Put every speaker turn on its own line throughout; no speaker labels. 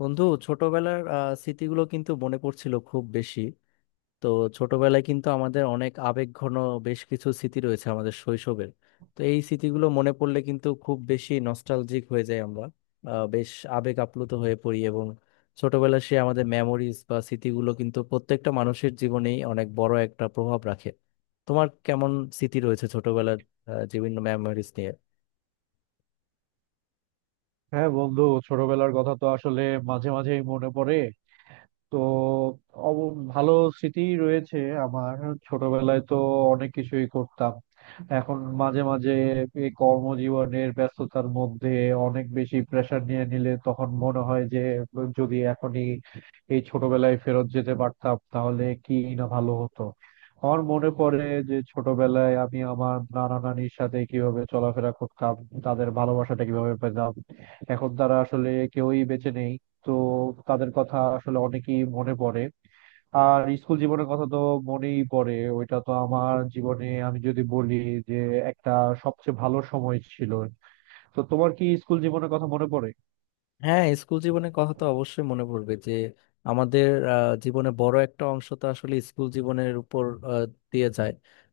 বন্ধু ছোটবেলার স্মৃতিগুলো কিন্তু মনে পড়ছিল খুব বেশি। তো ছোটবেলায় কিন্তু আমাদের অনেক আবেগঘন বেশ কিছু স্মৃতি রয়েছে আমাদের শৈশবের। তো এই স্মৃতিগুলো মনে পড়লে কিন্তু খুব বেশি নস্টালজিক হয়ে যাই আমরা, বেশ আবেগ আপ্লুত হয়ে পড়ি এবং ছোটবেলার সেই আমাদের মেমোরিজ বা স্মৃতিগুলো কিন্তু প্রত্যেকটা মানুষের জীবনেই অনেক বড় একটা প্রভাব রাখে। তোমার কেমন স্মৃতি রয়েছে ছোটবেলার, বিভিন্ন মেমোরিজ নিয়ে?
হ্যাঁ বন্ধু, ছোটবেলার কথা তো আসলে মাঝে মাঝেই মনে পড়ে। তো অব- ভালো স্মৃতি রয়েছে। আমার ছোটবেলায় তো অনেক কিছুই করতাম। এখন মাঝে মাঝে এই কর্মজীবনের ব্যস্ততার মধ্যে অনেক বেশি প্রেশার নিয়ে নিলে তখন মনে হয় যে, যদি এখনই এই ছোটবেলায় ফেরত যেতে পারতাম তাহলে কি না ভালো হতো। আমার মনে পড়ে যে ছোটবেলায় আমি আমার নানা নানির সাথে কিভাবে চলাফেরা করতাম, তাদের ভালোবাসাটা কিভাবে পেতাম। এখন তারা আসলে কেউই বেঁচে নেই। তো তাদের কথা আসলে অনেকেই মনে পড়ে। আর স্কুল জীবনের কথা তো মনেই পড়ে। ওইটা তো আমার জীবনে, আমি যদি বলি যে একটা সবচেয়ে ভালো সময় ছিল। তো তোমার কি স্কুল জীবনের কথা মনে পড়ে?
হ্যাঁ, স্কুল জীবনের কথা তো অবশ্যই মনে পড়বে। যে আমাদের জীবনে বড় একটা অংশ তো আসলে স্কুল জীবনের উপর আহ, দিয়ে যায়।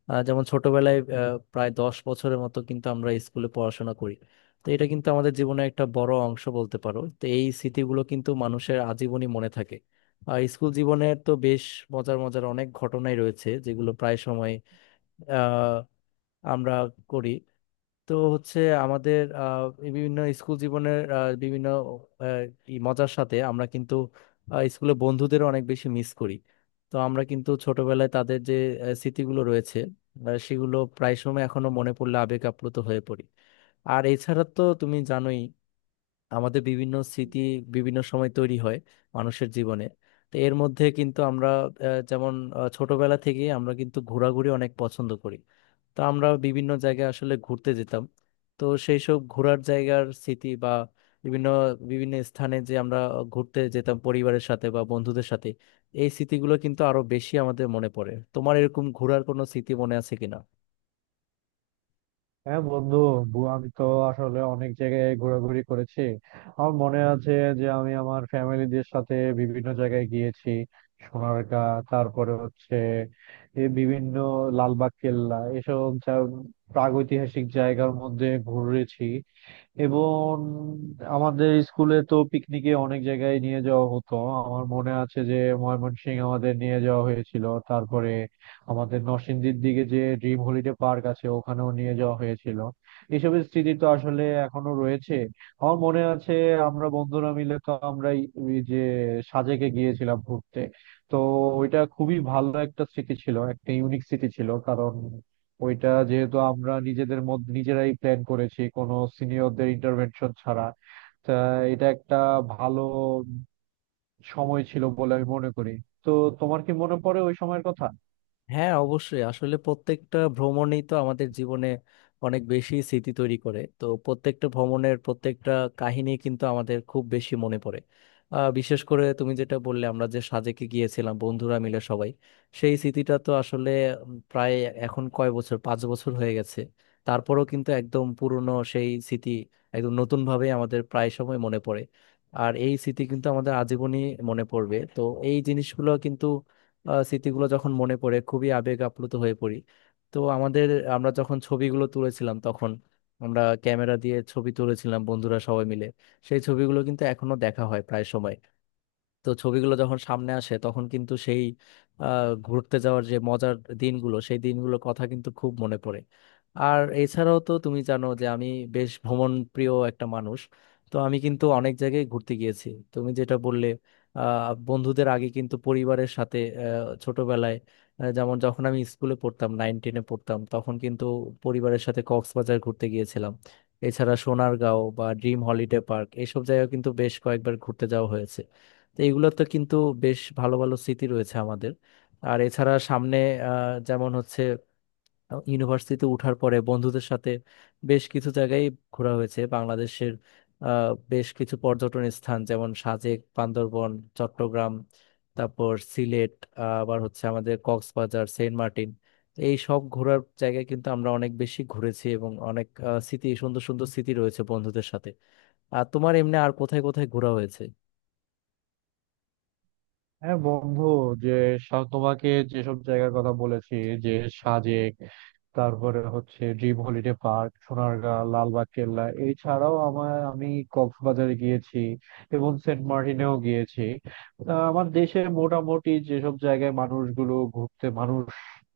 যেমন ছোটবেলায় প্রায় 10 বছরের মতো কিন্তু আমরা স্কুলে পড়াশোনা করি। তো এটা কিন্তু আমাদের জীবনে একটা বড় অংশ বলতে পারো। তো এই স্মৃতিগুলো কিন্তু মানুষের আজীবনই মনে থাকে। আর স্কুল জীবনের তো বেশ মজার মজার অনেক ঘটনাই রয়েছে যেগুলো প্রায় সময় আহ আমরা করি। তো হচ্ছে আমাদের এই বিভিন্ন স্কুল জীবনের বিভিন্ন আহ, ই মজার সাথে আমরা কিন্তু স্কুলে বন্ধুদের অনেক বেশি মিস করি। তো আমরা কিন্তু ছোটবেলায় তাদের যে স্মৃতিগুলো রয়েছে সেগুলো প্রায় সময় এখনো মনে পড়লে আবেগ আপ্লুত হয়ে পড়ি। আর এছাড়া তো তুমি জানোই আমাদের বিভিন্ন স্মৃতি বিভিন্ন সময় তৈরি হয় মানুষের জীবনে। তো এর মধ্যে কিন্তু আমরা যেমন ছোটবেলা থেকেই আমরা কিন্তু ঘোরাঘুরি অনেক পছন্দ করি। তো আমরা বিভিন্ন জায়গায় আসলে ঘুরতে যেতাম। তো সেই সব ঘোরার জায়গার স্মৃতি বা বিভিন্ন বিভিন্ন স্থানে যে আমরা ঘুরতে যেতাম পরিবারের সাথে বা বন্ধুদের সাথে, এই স্মৃতিগুলো কিন্তু আরো বেশি আমাদের মনে পড়ে। তোমার এরকম ঘোরার কোনো স্মৃতি মনে আছে কিনা?
হ্যাঁ বন্ধু, আমি তো আসলে অনেক জায়গায় ঘোরাঘুরি করেছি। আমার মনে আছে যে আমি আমার ফ্যামিলিদের সাথে বিভিন্ন জায়গায় গিয়েছি। সোনারগাঁ, তারপরে হচ্ছে এই বিভিন্ন লালবাগ কেল্লা, এসব প্রাগৈতিহাসিক জায়গার মধ্যে ঘুরেছি। এবং আমাদের স্কুলে তো পিকনিকে অনেক জায়গায় নিয়ে যাওয়া হতো। আমার মনে আছে যে ময়মনসিং আমাদের নিয়ে যাওয়া হয়েছিল, তারপরে আমাদের নরসিংদীর দিকে যে ড্রিম হলিডে পার্ক আছে ওখানেও নিয়ে যাওয়া হয়েছিল। এইসবের স্মৃতি তো আসলে এখনো রয়েছে। আমার মনে আছে আমরা বন্ধুরা মিলে তো আমরা এই যে সাজেকে গিয়েছিলাম ঘুরতে। তো ওইটা খুবই ভালো একটা স্মৃতি ছিল, একটা ইউনিক স্মৃতি ছিল, কারণ ওইটা যেহেতু আমরা নিজেদের মধ্যে নিজেরাই প্ল্যান করেছি কোনো সিনিয়রদের ইন্টারভেনশন ছাড়া। তা এটা একটা ভালো সময় ছিল বলে আমি মনে করি। তো তোমার কি মনে পড়ে ওই সময়ের কথা?
হ্যাঁ, অবশ্যই, আসলে প্রত্যেকটা ভ্রমণই তো আমাদের জীবনে অনেক বেশি স্মৃতি তৈরি করে। তো প্রত্যেকটা ভ্রমণের প্রত্যেকটা কাহিনী কিন্তু আমাদের খুব বেশি মনে পড়ে। বিশেষ করে তুমি যেটা বললে আমরা যে সাজেকে গিয়েছিলাম বন্ধুরা মিলে সবাই, সেই স্মৃতিটা তো আসলে প্রায় এখন কয় বছর, 5 বছর হয়ে গেছে। তারপরেও কিন্তু একদম পুরনো সেই স্মৃতি একদম নতুন ভাবে আমাদের প্রায় সময় মনে পড়ে। আর এই স্মৃতি কিন্তু আমাদের আজীবনই মনে পড়বে। তো এই জিনিসগুলো কিন্তু, স্মৃতিগুলো যখন মনে পড়ে খুবই আবেগ আপ্লুত হয়ে পড়ি। তো আমাদের আমরা যখন ছবিগুলো তুলেছিলাম তখন আমরা ক্যামেরা দিয়ে ছবি তুলেছিলাম বন্ধুরা সবাই মিলে, সেই ছবিগুলো কিন্তু এখনো দেখা হয় প্রায় সময়। তো ছবিগুলো যখন সামনে আসে তখন কিন্তু সেই ঘুরতে যাওয়ার যে মজার দিনগুলো, সেই দিনগুলোর কথা কিন্তু খুব মনে পড়ে। আর এছাড়াও তো তুমি জানো যে আমি বেশ ভ্রমণ প্রিয় একটা মানুষ। তো আমি কিন্তু অনেক জায়গায় ঘুরতে গিয়েছি। তুমি যেটা বললে, বন্ধুদের আগে কিন্তু পরিবারের সাথে ছোটবেলায় যেমন যখন আমি স্কুলে পড়তাম, নাইন টেনে পড়তাম তখন কিন্তু পরিবারের সাথে কক্সবাজার ঘুরতে গিয়েছিলাম। এছাড়া সোনারগাঁও বা ড্রিম হলিডে পার্ক এইসব জায়গায় কিন্তু বেশ কয়েকবার ঘুরতে যাওয়া হয়েছে। তো এগুলোতে কিন্তু বেশ ভালো ভালো স্মৃতি রয়েছে আমাদের। আর এছাড়া সামনে যেমন হচ্ছে ইউনিভার্সিটিতে ওঠার পরে বন্ধুদের সাথে বেশ কিছু জায়গায় ঘোরা হয়েছে বাংলাদেশের। বেশ কিছু পর্যটন স্থান যেমন সাজেক, বান্দরবন, চট্টগ্রাম, তারপর সিলেট, আবার হচ্ছে আমাদের কক্সবাজার, সেন্ট মার্টিন। তো এই সব ঘোরার জায়গায় কিন্তু আমরা অনেক বেশি ঘুরেছি এবং অনেক স্মৃতি, সুন্দর সুন্দর স্মৃতি রয়েছে বন্ধুদের সাথে। আর তোমার এমনি আর কোথায় কোথায় ঘোরা হয়েছে?
হ্যাঁ বন্ধু, যে তোমাকে যেসব জায়গার কথা বলেছি, যে সাজেক, তারপরে হচ্ছে Dream Holiday Park, Sonargaon, Lalbagh Kella, এছাড়াও আমি কক্সবাজারে গিয়েছি এবং সেন্ট মার্টিনেও গিয়েছি। আমার দেশে মোটামুটি যেসব জায়গায় মানুষ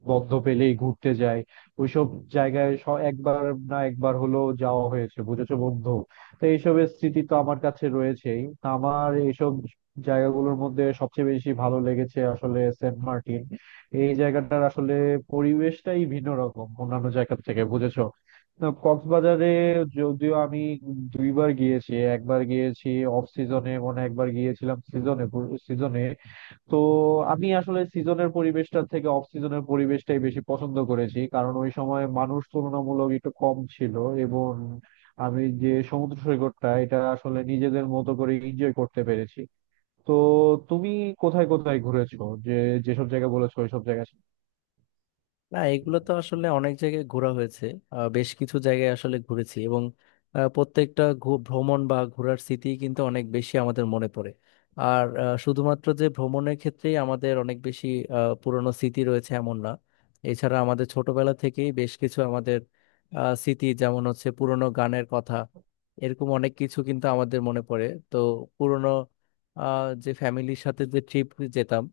বন্ধ পেলেই ঘুরতে যায়, ওইসব জায়গায় একবার না একবার হলেও যাওয়া হয়েছে, বুঝেছো বন্ধু। তো এইসবের স্মৃতি তো আমার কাছে রয়েছেই। আমার এইসব জায়গাগুলোর মধ্যে সবচেয়ে বেশি ভালো লেগেছে আসলে সেন্ট মার্টিন। এই জায়গাটার আসলে পরিবেশটাই ভিন্ন রকম অন্যান্য জায়গা থেকে, বুঝেছো। না, কক্সবাজারে যদিও আমি দুইবার গিয়েছি, একবার গিয়েছি অফ সিজনে, মনে হয় একবার গিয়েছিলাম সিজনে সিজনে তো আমি আসলে সিজনের পরিবেশটার থেকে অফ সিজনের পরিবেশটাই বেশি পছন্দ করেছি, কারণ ওই সময় মানুষ তুলনামূলক একটু কম ছিল এবং আমি যে সমুদ্র সৈকতটা, এটা আসলে নিজেদের মতো করে এনজয় করতে পেরেছি। তো তুমি কোথায় কোথায় ঘুরেছো, যে যেসব জায়গা বলেছো ওইসব জায়গা?
না, এগুলো তো আসলে অনেক জায়গায় ঘোরা হয়েছে। বেশ কিছু জায়গায় আসলে ঘুরেছি এবং প্রত্যেকটা ভ্রমণ বা ঘোরার স্মৃতি কিন্তু অনেক বেশি আমাদের মনে পড়ে। আর শুধুমাত্র যে ভ্রমণের ক্ষেত্রেই আমাদের অনেক বেশি পুরনো স্মৃতি রয়েছে এমন না। এছাড়া আমাদের ছোটবেলা থেকেই বেশ কিছু আমাদের স্মৃতি, যেমন হচ্ছে পুরনো গানের কথা, এরকম অনেক কিছু কিন্তু আমাদের মনে পড়ে। তো পুরনো যে ফ্যামিলির সাথে যে ট্রিপ যেতাম,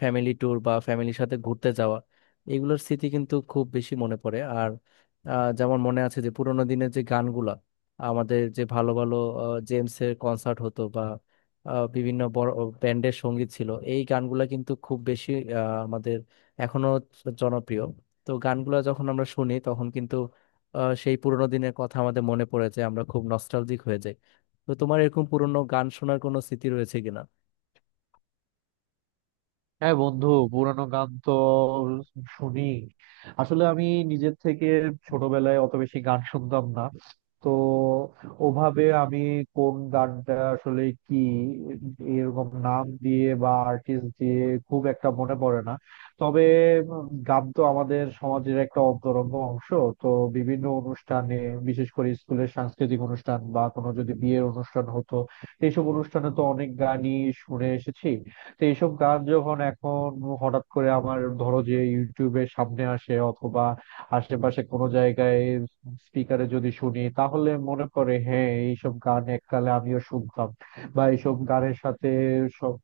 ফ্যামিলি ট্যুর বা ফ্যামিলির সাথে ঘুরতে যাওয়া, এগুলোর স্মৃতি কিন্তু খুব বেশি মনে পড়ে। আর যেমন মনে আছে যে পুরোনো দিনের যে গানগুলা, আমাদের যে ভালো ভালো জেমসের কনসার্ট হতো বা বিভিন্ন বড় ব্যান্ডের সঙ্গীত ছিল, এই গানগুলা কিন্তু খুব বেশি আমাদের এখনো জনপ্রিয়। তো গানগুলা যখন আমরা শুনি তখন কিন্তু সেই পুরোনো দিনের কথা আমাদের মনে পড়ে যায়, আমরা খুব নস্টালজিক হয়ে যাই। তো তোমার এরকম পুরোনো গান শোনার কোনো স্মৃতি রয়েছে কিনা?
হ্যাঁ বন্ধু, পুরানো গান তো শুনি। আসলে আমি নিজের থেকে ছোটবেলায় অত বেশি গান শুনতাম না। তো ওভাবে আমি কোন গানটা আসলে কি এরকম নাম দিয়ে বা আর্টিস্ট দিয়ে খুব একটা মনে পড়ে না। তবে গান তো আমাদের সমাজের একটা অন্তরঙ্গ অংশ। তো বিভিন্ন অনুষ্ঠানে, বিশেষ করে স্কুলের সাংস্কৃতিক অনুষ্ঠান বা কোনো যদি বিয়ের অনুষ্ঠান হতো, এইসব অনুষ্ঠানে তো অনেক গানই শুনে এসেছি। তো এইসব গান যখন এখন হঠাৎ করে আমার ধরো যে ইউটিউবের সামনে আসে অথবা আশেপাশে কোনো জায়গায় স্পিকারে যদি শুনি, তাহলে মনে পড়ে হ্যাঁ, এইসব গান এককালে আমিও শুনতাম, বা এইসব গানের সাথে সব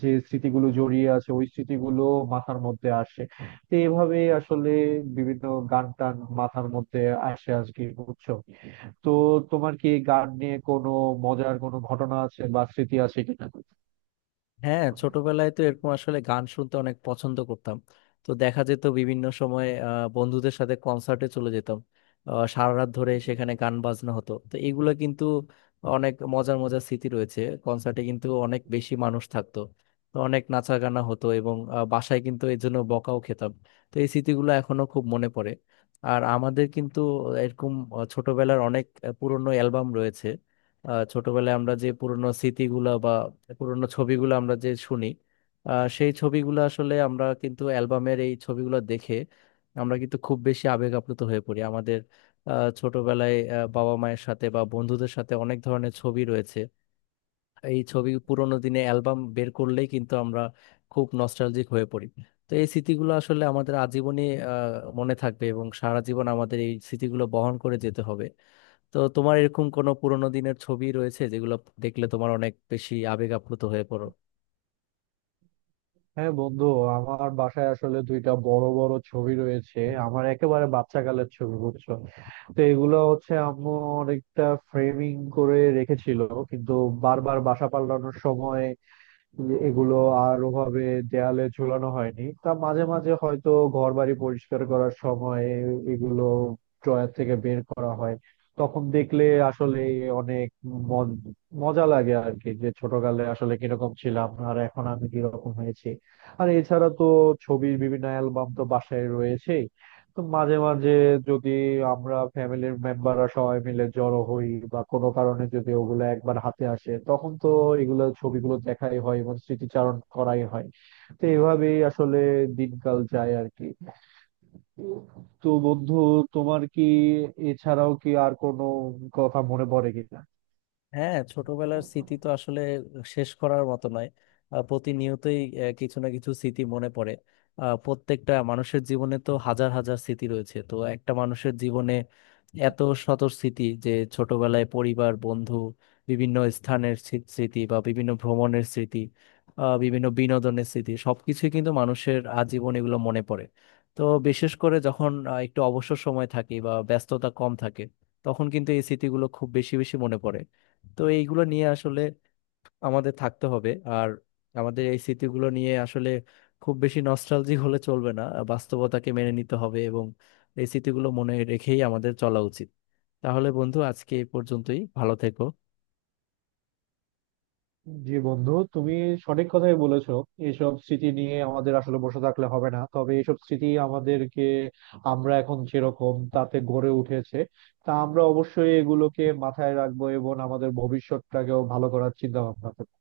যে স্মৃতিগুলো জড়িয়ে আছে ওই স্মৃতিগুলো মাথার মধ্যে আসে। তো এইভাবে আসলে বিভিন্ন গান টান মাথার মধ্যে আসে আজকে, বুঝছো। তো তোমার কি গান নিয়ে কোনো মজার কোনো ঘটনা আছে বা স্মৃতি আছে কিনা?
হ্যাঁ, ছোটবেলায় তো এরকম আসলে গান শুনতে অনেক পছন্দ করতাম। তো দেখা যেত বিভিন্ন সময় বন্ধুদের সাথে কনসার্টে চলে যেতাম। সারা রাত ধরে সেখানে গান বাজনা হতো। তো এগুলো কিন্তু অনেক মজার মজার স্মৃতি রয়েছে। কনসার্টে কিন্তু অনেক বেশি মানুষ থাকতো। তো অনেক নাচা গানা হতো এবং বাসায় কিন্তু এর জন্য বকাও খেতাম। তো এই স্মৃতিগুলো এখনো খুব মনে পড়ে। আর আমাদের কিন্তু এরকম ছোটবেলার অনেক পুরনো অ্যালবাম রয়েছে। ছোটবেলায় আমরা যে পুরনো স্মৃতিগুলা বা পুরনো ছবিগুলো আমরা যে শুনি, সেই ছবিগুলো আসলে আমরা কিন্তু অ্যালবামের এই ছবিগুলো দেখে আমরা কিন্তু খুব বেশি আবেগ আপ্লুত হয়ে পড়ি। আমাদের ছোটবেলায় বাবা মায়ের সাথে বা বন্ধুদের সাথে অনেক ধরনের ছবি রয়েছে। এই ছবি, পুরোনো দিনে অ্যালবাম বের করলেই কিন্তু আমরা খুব নস্টালজিক হয়ে পড়ি। তো এই স্মৃতিগুলো আসলে আমাদের আজীবনই মনে থাকবে এবং সারা জীবন আমাদের এই স্মৃতিগুলো বহন করে যেতে হবে। তো তোমার এরকম কোনো পুরোনো দিনের ছবি রয়েছে যেগুলো দেখলে তোমার অনেক বেশি আবেগ আপ্লুত হয়ে পড়ো?
হ্যাঁ বন্ধু, আমার বাসায় আসলে দুইটা বড় বড় ছবি রয়েছে, আমার একেবারে বাচ্চা কালের ছবি, বুঝছো। তো এগুলো হচ্ছে আম্মু অনেকটা ফ্রেমিং করে রেখেছিল, কিন্তু বারবার এগুলো আর ওভাবে দেয়ালে ঝুলানো হয়নি। তা মাঝে মাঝে হয়তো ঘর বাড়ি পরিষ্কার করার সময় এগুলো ড্রয়ার থেকে বের করা হয়। তখন দেখলে আসলে অনেক মজ- মজা লাগে আর কি, যে ছোটকালে আসলে কিরকম ছিলাম আর এখন আমি কিরকম হয়েছি। আর এছাড়া তো ছবির বিভিন্ন অ্যালবাম তো বাসায় রয়েছে। তো মাঝে মাঝে যদি আমরা ফ্যামিলির মেম্বাররা সবাই মিলে জড়ো হই বা কোনো কারণে যদি ওগুলো একবার হাতে আসে, তখন তো এগুলো ছবিগুলো দেখাই হয় এবং স্মৃতিচারণ করাই হয়। তো এভাবেই আসলে দিনকাল যায় আর কি। তো বন্ধু, তোমার কি এছাড়াও কি আর কোনো কথা মনে পড়ে কিনা?
হ্যাঁ, ছোটবেলার স্মৃতি তো আসলে শেষ করার মতো নয়। প্রতিনিয়তই কিছু না কিছু স্মৃতি মনে পড়ে। প্রত্যেকটা মানুষের জীবনে তো হাজার হাজার স্মৃতি রয়েছে। তো একটা মানুষের জীবনে এত শত স্মৃতি যে ছোটবেলায় পরিবার, বন্ধু, বিভিন্ন স্থানের স্মৃতি বা বিভিন্ন ভ্রমণের স্মৃতি, বিভিন্ন বিনোদনের স্মৃতি, সবকিছুই কিন্তু মানুষের আজীবন এগুলো মনে পড়ে। তো বিশেষ করে যখন একটু অবসর সময় থাকে বা ব্যস্ততা কম থাকে, তখন কিন্তু এই স্মৃতিগুলো খুব বেশি বেশি মনে পড়ে। তো এইগুলো নিয়ে আসলে আমাদের থাকতে হবে। আর আমাদের এই স্মৃতিগুলো নিয়ে আসলে খুব বেশি নস্টালজিক হলে চলবে না, বাস্তবতাকে মেনে নিতে হবে এবং এই স্মৃতিগুলো মনে রেখেই আমাদের চলা উচিত। তাহলে বন্ধু, আজকে এই পর্যন্তই, ভালো থেকো।
জি বন্ধু, তুমি সঠিক কথাই বলেছো। এইসব স্মৃতি নিয়ে আমাদের আসলে বসে থাকলে হবে না, তবে এইসব স্মৃতি আমাদেরকে আমরা এখন যেরকম তাতে গড়ে উঠেছে, তা আমরা অবশ্যই এগুলোকে মাথায় রাখবো এবং আমাদের ভবিষ্যৎটাকেও ভালো করার চিন্তা ভাবনা করবো।